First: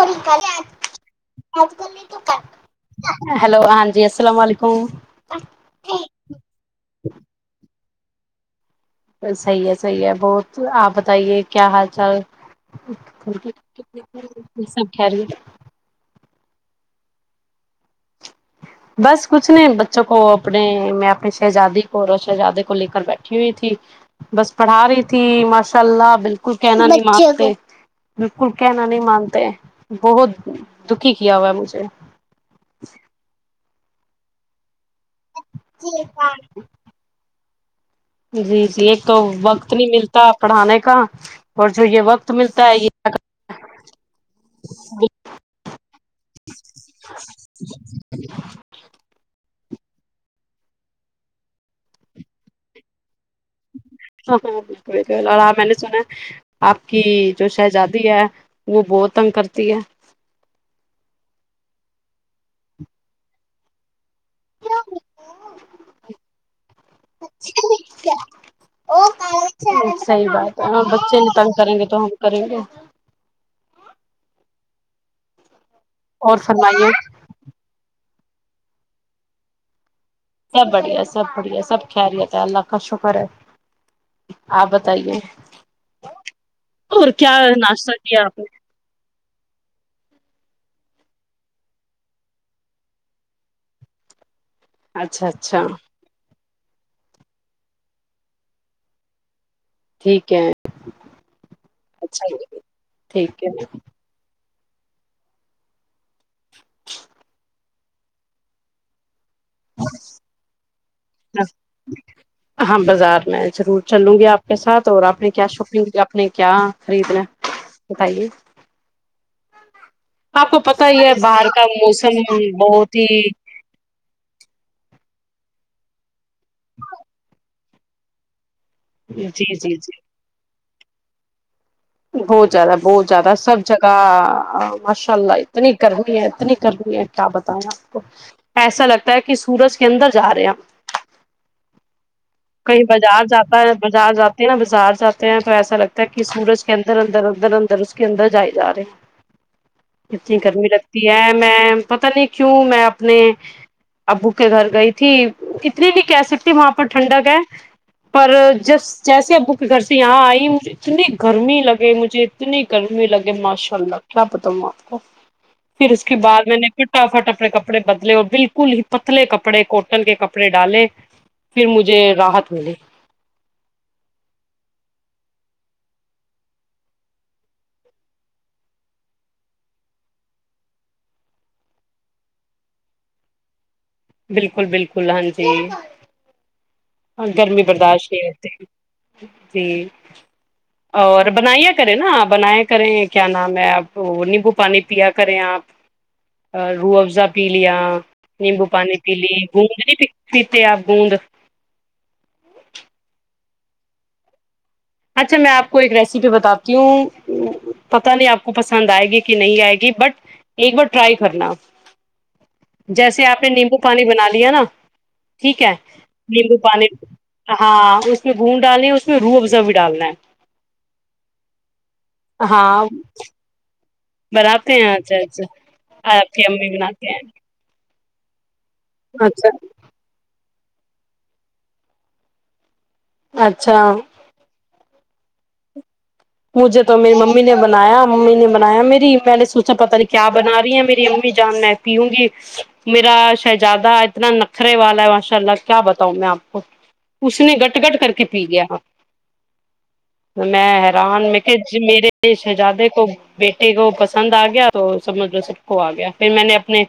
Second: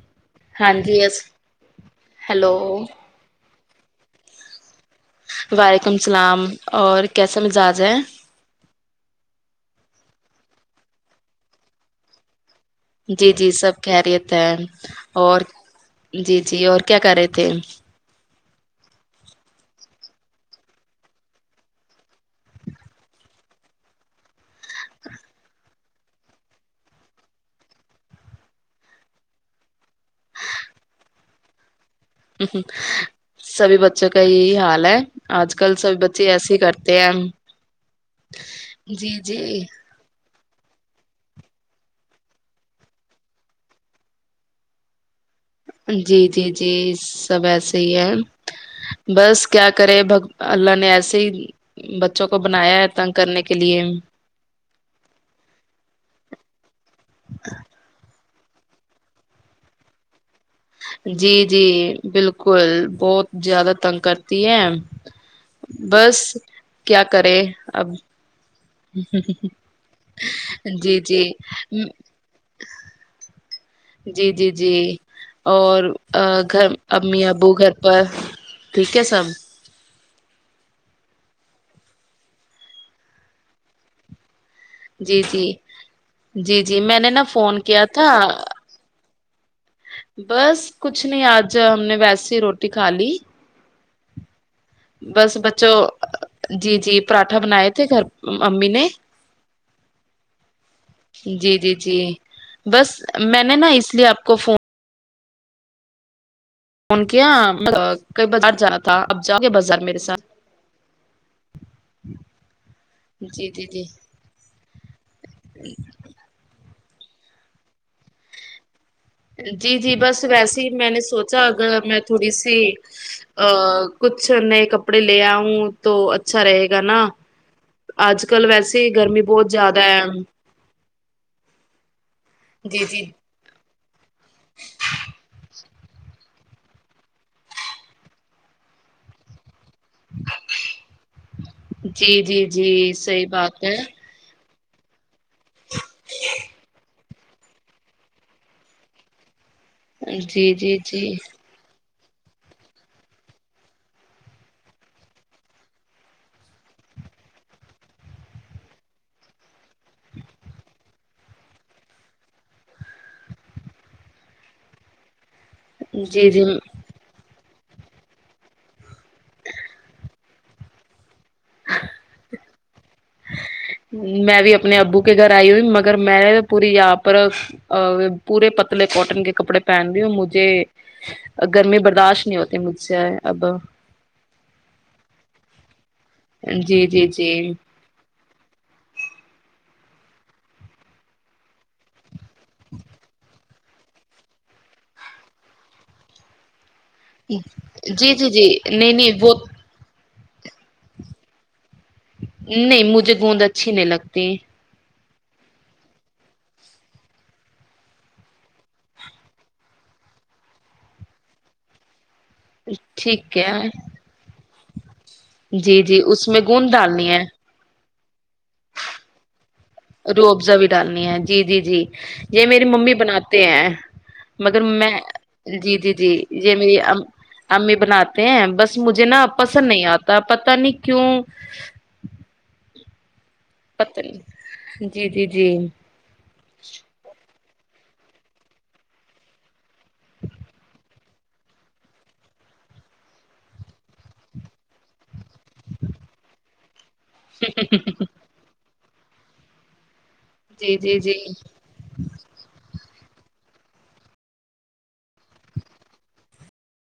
آج کل ہاں جی یس میں توک ہیلو ہیلو ہاں جی السلام علیکم وعلیکم السلام اور کیسا مزاج ہے صحیح ہے صحیح ہے بہت آپ بتائیے کیا حال چال جی جی سب خہریت ہیں سب خیریت اور جی جی جی اور کیا کر رہے تھے بس کچھ نہیں بچوں کو اپنے میں اپنے شہزادی کو اور شہزادے کو لے کر بیٹھی ہوئی تھی بس پڑھا رہی تھی ماشاء اللہ بالکل کہنا نہیں مانتے بالکل کہنا نہیں مانتے بہت دکی کیا ہوا ہے مجھے ہ [inaudible] سبھی بچوں کا یہی حال ہے آج کل سب بچے ایسے ہی کرتے ہیں جی جی ایک تو وقت نہیں ملتا پڑھانے کا اور جو یہ وقت ملتا ہے یہ جی جی جی سب ایسے ہی ہے بس کیا کرے بگ اللہ نے ایسے ہی بچوں کو بنایا ہے تنگ کرنے کے لیے ہاں ہاں بال بک اور آ میں نے سنا آپ کی جو شہزادی ہے وہ بہت تنگ کرتی ہے جی جی بالکل بہت زیادہ تنگ کر ہے بس کیا کرے اب صحیح بات ہے ہاں جی بچے جی نہیں تنگ کریں گے تو ہم کریں گے جی جی جی اور اور گھر فرمائیے امی ابو گھر پر ٹھیک ہے سب سب بڑھیا سب بڑھیا سب خیریت ہے اللہ کا شکر ہے آپ جی بتائیے جی جی جی میں اور نے نا فون کیا ناشتہ تھا آپ نے بس کچھ نہیں آج ہم نے ویسیے ہی روٹی کھا لی اچھا بس اچھا بچوں جی جی پراٹھا بنائے تھے گھر امی نے ٹھیک ہے جی جی جی اچھا بس ٹھیک میں نے نا ہے اس لیے آپ کو فون ان کے یہاں ک ب جانا تھا اب جاؤ گے بازار میرے ساتھ ہاں بازار میں جی جی ضرور جی چلوں گی آپ کے ساتھ اور آپ نے کیا شاپ آپ نے کیا خریدنا بتائیے جی جی بس آپ کو ویسے ہی پتا میں نے ہے سوچا باہر کا اگر میں موسم تھوڑی سی بہت ہی کچھ نئے کپڑ کپڑے لے آؤں تو اچھرے گ نا آج کل ویسے سے گرمی جی بہت جی زیادہ جی ہے بہت زیادہ جی جی بہت زیادہ سب جگہ ماشاء اللہ اتنی گرمی ہے اتنی گرمی ہے کیا بتائیں آپ کو ایسا لگتا ہے کہ سورج کے اندر جا رہے ہم جی جی کہیں جی بازار صحیح جاتا بات ہے بازار جاتا نا بازار جاتے ہیں تو ایسا لگتا ہے کہ سورج کے اندر اندر اندر اندر اس کے اندر جائے جا رہے ہیں اتنی جی گرمی جی جی لگتی ہے میں پت نہیں کیوں میں اپنے ابو کے گھر گئی تھی اتنی نہیں کہہ سکتی وہاں پر ٹھنڈک ہے پر جس جیسے ابو کے گھر سے یہاں آئی اتنی گرمی لگے مجھے اتنی گرمی لگے ماشاء اللہ کیا بتاؤںا آپ کو پھر اس کے جی جی بعد میں نے فٹافٹ اپنے کپڑے کپڑے بدلے اور بالکل ہی پتلے کپڑے کوٹن کے کپڑے ڈالے پھر مجھے راحت ملی میں بھی اپنے ابو کے گھر آئی ہوئی مگر میں نے پوری یہاں پر پورے پتلے کاٹن کے کپڑے پہن لی ہوں مجھے گرمی برداشت نہیں ہوتی مجھ سے اب بالکل بالکل ہاں جی جی جی ہاں جی گرمی برداشت جی اور بنیا کریں نا آپ بنایا کریں کیا ن میں آپ نیمبو پانی پیا کریں آپ روح افزا پی لیا جی جی جی نیمبو نہیں پانی پی نہیں لی وہ گوندنی پی پیتے آپ گوند نہیں مجھے گوندا اچھی نہیں لگتی اچھا میں آپ کو ایک ریسیپی بتاتی ہوں پتہ نہیں آپ کو پسند آئے گی کہ نہیں آئے گی بٹ ایک بار ٹرائی کرنا جیسے ٹھیک آپ نے نیمبو ہے پانی بنا لیا نا ٹھیک ہے جی جی اس میں نیبو گوند پانی ڈالنی ہے ہاں اس میں گھون ڈالیں اس میں رو رو افزا بھی ڈالنی ہے جی جی جی یہ میری ہاں ممی بناتے ہیں مگر بناتے میں ہیں اچھا اچھا جی جی جی آپ کی یہ امی میری ام بناتے ہیں امی بناتے ہیں بس مجھے نا اچھا پسند نہیں آتا تن کی اچھا پتن جی جی جی مجھے تو میری ممی ممی نے بنایا امی نے بنایا میری میں نے س اچا پتا نہیں کیا بنا رہی ہیں میری امی بھی جان میں پیوں گی میرا شہزادہ اتنا نخرے والا ہے ماشاء اللہ کیا بتاؤں میں آپ کو اس نے گٹ گٹ کر کے پی لیا تو جی میں ہے جی جی ران میں میرے شہزادے کو بیٹے کو پسند آ گیا تو سب مجھ لو سب کو آ گیا پھر میں نے اپنے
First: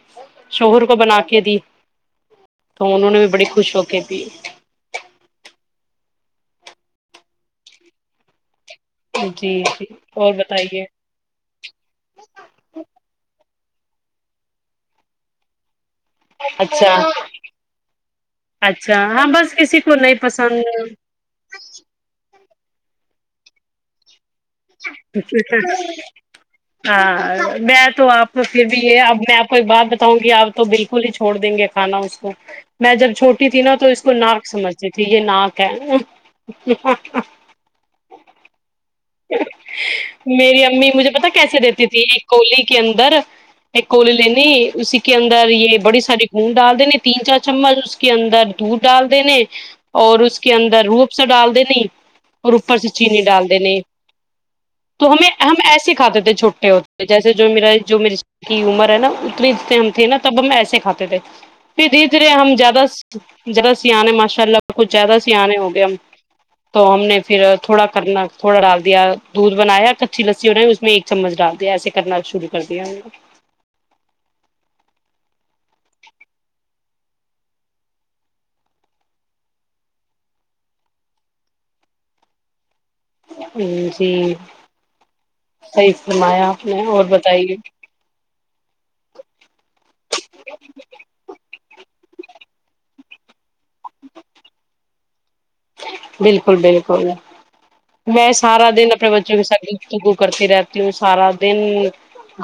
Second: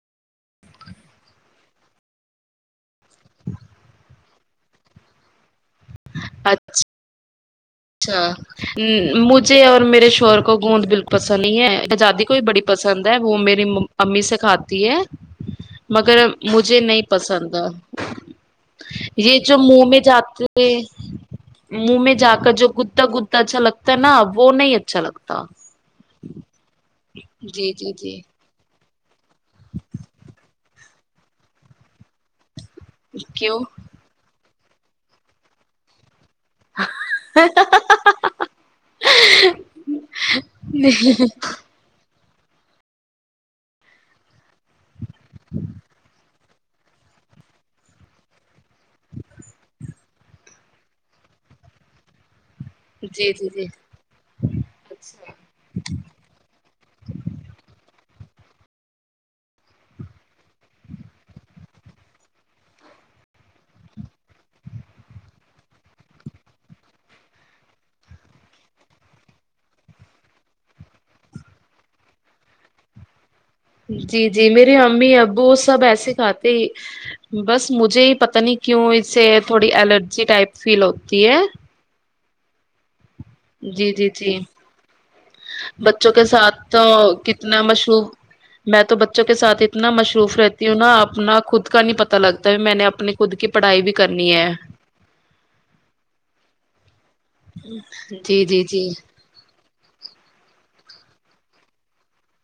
شوہر کو بنا کے دی تو انہوں نے بھی بڑی خوش ہو کے پ اچھا اچھا جی مجھے اور جی میرے اور شہور کو بتائیے گوند بالکل پسند نہیں ہے آزادی کو بھی بڑی پسند ہے وہ میرے امی سے کھاتی ہے مگر مجھے اچھا نہیں پسند ہے اچھا ہاں یہ بس جو کسی منہ کو میں نہیں جاتے پسند منہ میں جات کا جو کتا کتا اچھا لگتا ہے ن اب اچ اچ ہاں جی میں جی تو جی آپ کو پھر اب میں آپ کو ایک بات بتاؤں گی آپ تو بالکل ہی چھوڑ دیں گے کھانا اس کو میں جب چھوٹی کیوں تھی ن نہ تو اس کو ناک سمجھ ج ھ یہ ن کہ [unintelligible] میری امی مجھے پتا کیسے دیتی تھی ایک کولی کے اندر ایک کولی لینی اسی کے اندر یہ بڑی ساری گڈ ڈال دینے تین چار چمچ اس کے اندر دودھ ڈال دینے اور اس کے اندر روپ سے ڈال دینی اور اوپر سے چیننی جی ڈال جی دی جی نہیں تو ہمیں اچھا ہم ایسے کھاتے تھے چھوٹے ہوتے جیسے جو میرا جو کی عمر ہے نا اتنے اتنے ہم تھے نا تب ہم ایسے کھاتے تھے پھر دھیرے دھیرے ہم زیادہ زیادہ سیانے ماشاء اللہ کچھ زیادہ س آنے ہو گئے ہم تو ہم نے پھر تھوڑا کرنا تھوڑا ڈال دیا دودھ بنایا کچی لسی ہو رہ اس میں ایک چمچ ڈال دیا ایسے کرنا شروع کر دیا ہم نے جی جی میرے امی ابو وہ سب ایسے کھاتے ہی بس مجھے ہی پتہ نہیں کیوں اس سے تھوڑی الرجی ٹائپ فیل ہوتی ہے جی جی جی صحیح بچوں کے فرمایا آپ ساتھ نے اور بتائیے کتنا مشہور میں تو بچوں کے سات ہی نا مصروف رہتی ہوں نا اپنا خود کا نہیں پتا پتا لگتا ہے میں نے اپنے خود کے پڑھائی بھی کرنی ہے بالکل بالکل میں جی جی سارا دن اپنے جی بچوں کے ساتھ گگو کرتی رہتا توں سارا دن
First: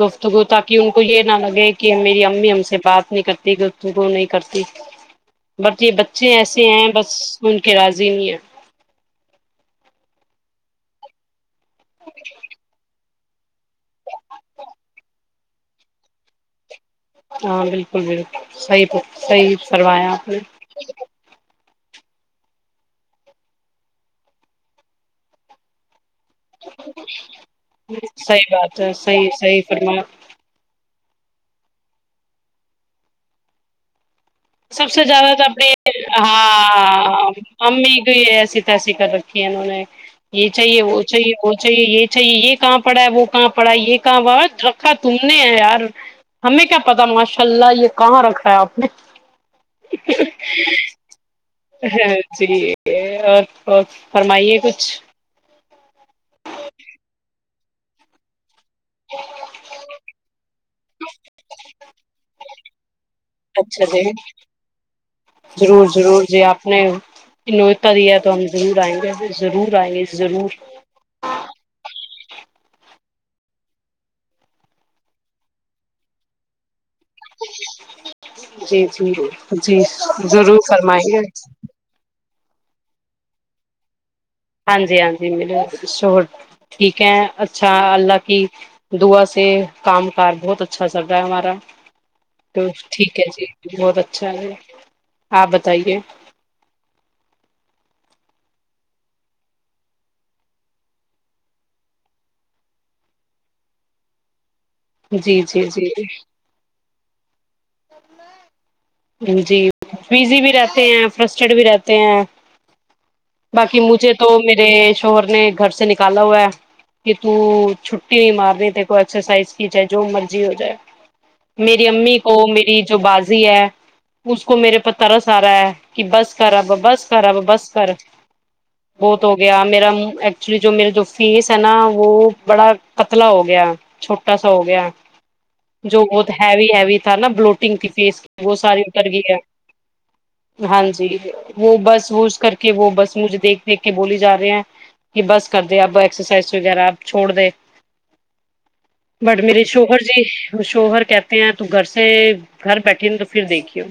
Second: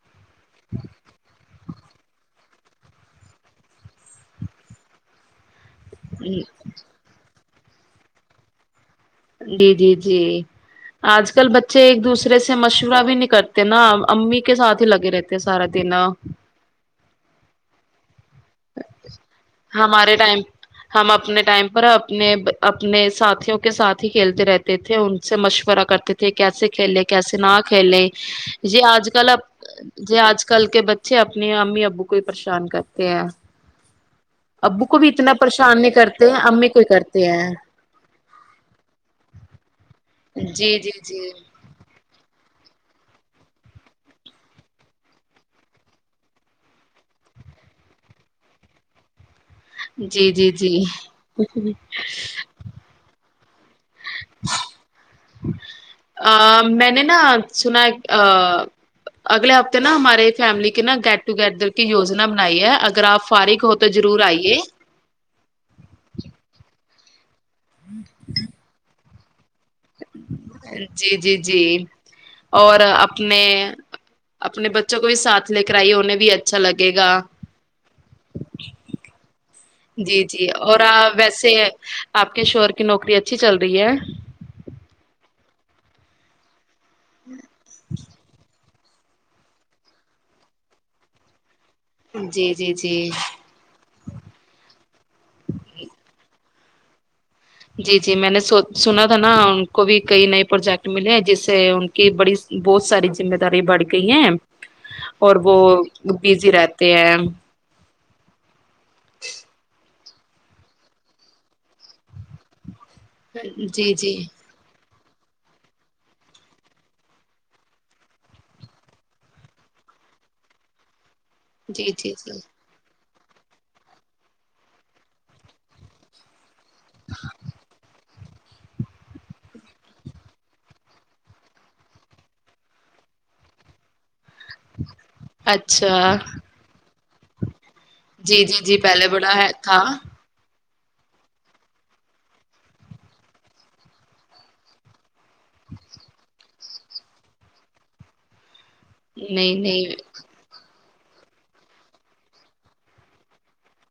گف [unintelligible] تاکہ ان کو یہ نہ لگے کہ میری امی ہم سے بات نہیں کرتی وہ نہیں کرتی بٹ یہ بچے ایسے ہیں بس [unintelligible] ان کے را زیا [unintelligible] جی جی جی آج کل بچ [inaudible] [inaudible] ایک دوسر سے مشورہ بھی نک [unintelligible] کرتے نا امی کے ساتھ ہی لگے رہتے ہیں سارا دن [unintelligible] ہاں بالکل بالکل [inaudible] صحیح صحیح کروایا ہمارے آپ نے ٹائم ہم [inaudible] اپنے ٹائم اپنے اپنے ساتھیوں کے ساتھ ہی کھیلتے رہتے تھے ان سے مشورہ کرتے تھے [unintelligible] کیسے کھیلے کیسے نہ کھیلے صحیح بات یہ ہے آج کل صحیح ا صحیح فرمایا ج آج کل کے ب [unintelligible] پچھے اپنی امی ابو کوئی پریشان کرتے ہیں [unintelligible] ابو سب کو سے بھی اتنا زیادہ تو اپنی پریشان نہیں کرتے ہیں امی کو ہی ہاں کرتے ہیں امی کو ایسی تسی کر رکھی ہے انہوں نے یہ جی چاہیے جی وہ چاہیے وہ جی چاہیے یہ چاہیے یہ [inaudible] [inaudible] کہاں پڑا ہے وہ کہاں پڑا ہے یہ کہاں رکھا تم نے ہے یار ہمیں کیا پتا ماشاء اللہ یہ کہاں رکھا ہے آپ نے [unintelligible] جی جی جی [inaudible] جی اور فرمائیے کچھ [inaudible] ب [inaudible] ا میں نے نا [unintelligible] سنا اگلے ہفتے نا ہمارے فیملی کے نا گیٹ ٹوگیدر کی یجنا بنائی ہے اگر آپ [unintelligible] اچھا تو جی ضرور آئیے ضرور ضرور جی آپ نے [inaudible] نوتا ہے تو ہم ضرور آئیں گے [unintelligible] ضرور آئی ضرور [inaudible] جی جی جی اور اپنے اپنے بچوں کو بھی ساتھ لے کر آئیے انہیں بھی اچھا لگے [unintelligible] جی جی جی [inaudible] جی جی ضرور اور فرمائی آ- گے [inaudible] ویسے آپ کے شوہور کی نوکری اچھی چل رہی ہے [unintelligible] ہاں جی ہاں جی م ش [inaudible] ٹھیک ہے اچھا اللہ کی [unintelligible] دوا سے کام کاار بہت اچھا چل رہا ہے ہمارا [unintelligible] جی تو جی ٹھیک ہے جی بہت اچھا ہے آپ بتائیے [inaudible] جی جی میں نے سنا تھا نا ان کو بھی کئی نئے پروجیکٹ ملے ہیں جس سے ان کی بڑی بہت ساری ذمہ داری بڑھ گئی ہیں [unintelligible] اور جی وہ جی جی بزی رہتا [unintelligible] ت ا [inaudible] جی بزی بھی رہتے ہیں فرسٹڈ بھی رہتے ہیں [unintelligible] [inaudible] باقی جی مجھے جی تو میرے [unintelligible] شور نے گھر سے نکالا ہوا کہ تو چھٹی نہیں مار رہی ت کو ایکسرسائز کی جائے جو مرضی ہو جائے [unintelligible] میری جی جی امی [inaudible] جی وہ میری جو باز اس کو میرے پر ترس آ رہا ہے کہ بس [unintelligible] خرااب بس خرااب بس خر [unintelligible] بہت ہو گیا میرا ایکچولی جو میرے جو فیس ہے نا وہ بڑا قتلا ہو گیا چھوٹ چٹا سو ہو گیا جو اچھا بہت ہےو ہےو [unintelligible] نا بلوٹنگ تھی فیس جی وہ جی جی ساری پہلے اتر گئی بڑا ہے تھا [unintelligible] ہاں جی وہ بس وہز کر کے وہ بس مجھے دیکھ دیکھ کے بولی جا رہی ہیں کہ بس کر دے اپ ایکسرسائز وغیرہ آپ چھوڑ دے بٹ نہیں میرے نہیں شوہر جی شوہر کہتے ہیں تو گرس [unintelligible] گھر بیٹے تو پھر دیکھی ہو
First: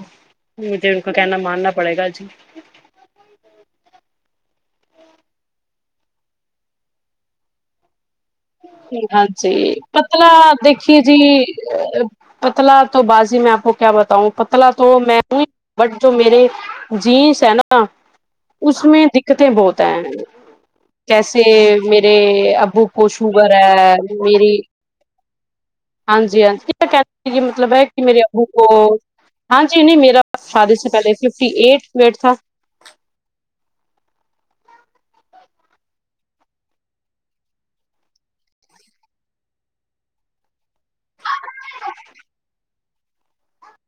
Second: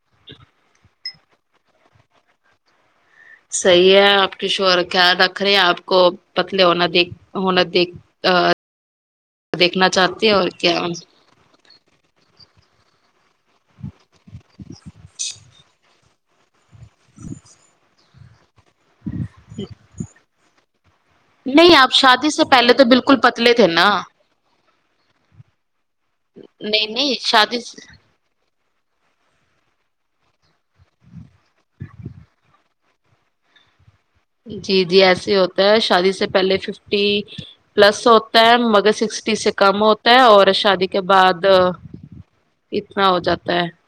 مجھے ان کا کہنا ماننا پڑے گا جی [unintelligible] صحیح ہے آپ ک ش کیا رکھ رہے ہیں آپ کو پتلے ہونا دیک ہونا دیکھ ہاں جی دیکھنا چاہتے پتلا ہیں اور کیا دیکھیے جی [unintelligible] پتلا تو بازی میں آپ کو [unintelligible] کیا بتاؤں پتلا تو میں ہوں ب [unintelligible] جو میرے جینس ہے نا [unintelligible] اس میں دقتیں بہت ہیں کیسے نہیں آپ میرے شادی سے پہلے ابو تو بالکل شوگر پتلے تھے ہے نا میری [unintelligible] جی [unintelligible] ہاں جی ہاں ج نہیں کیا نہیں کہ شادی مطلب ہے سے- کہ میرے ابو ا ہاں جی نہیں میرا فاد سے پہلے ففٹی ایٹ ویٹ تھا [unintelligible] جی جی ایسے ہوتا ہے شادی سے پہلے ففٹی پلس ہوتا ہے مگر سکسٹی سے کم ہوتا ہے اور شادی اس کے بعد [unintelligible] اتنا ہو جاتا ہے [unintelligible]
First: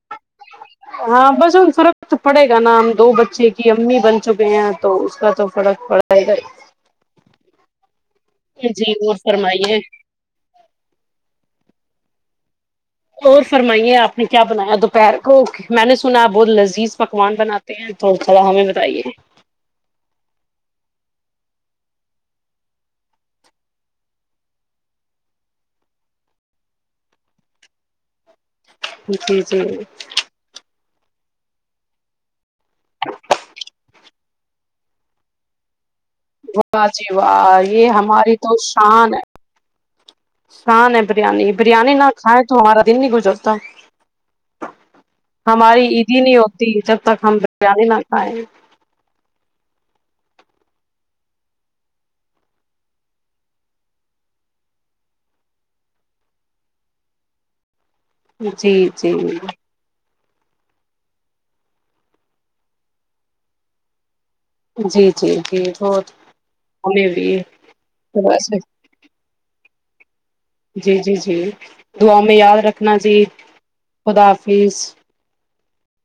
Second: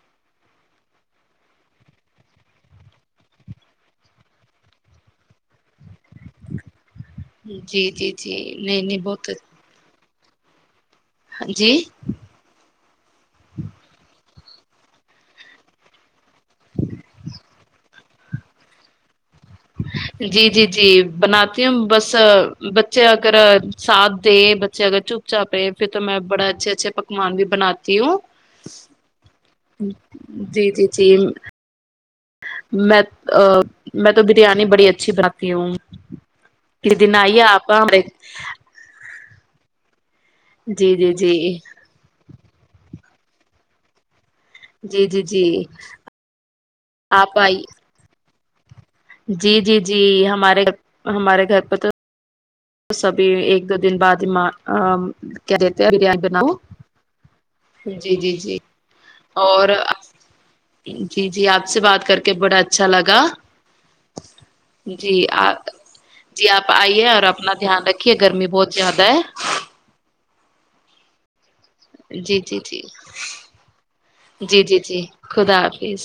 ہاں بس ان فرق تو پڑے گا نا ہم دو بچے کی امی بن چکے ہیں تو اس کا تو فرق پڑےا فائ گ [unintelligible] جی جی [unintelligible] نہیں جی نہیں وہ بہت فرمائیے جی [unintelligible] اور فرمائیے آپ نے کیا بنایا دوپہر کو اوکے میں نے سنا آپ بہت لذیذ پکوان بناتے ہیں تو تھوڑا ہمیں بتائیے جی جی جی بناتی ہوں بس بچے اگر ساتھ دے بچے اگر چپ چاپ رہے پھر تو میں بڑا اچھے اچھے پکوان بھی بناتی ہوں جی جی جی جی [unintelligible] جیم [unintelligible] میں ا میں [unintelligible] تو بریانی بڑی اچھی بناتی ہوں [unintelligible] و کسی جی دن آئیے واہ آپ یہ ہمارے ہماری تو شان ہے جی شان ہے جی جی بریانی بریانی نہ کھائے تارا دن نکجوستا جی جی جی ہماری عیدی نہیں ہوتی جب تک ہم آپ آئی بریانی نہ کھائیں جی جی جی ہمارے ہمارے گھر پہ تو تو س ابھی ایک دو دن بعد ہیاں کیا کہتے بریانی بناؤ جی جی جی اور جی جی آپ سے بات کر کے بڑا اچھا لگا جی جی جی بہت جی آپ آئیے ہمیں اور بھی اپنا دھیان رکھیے گرمی بس بہت زیاد ہے جی جی جی دعاؤں میں جی جی یاد جی رکھنا خدا جی جی حافظ جی خدا فس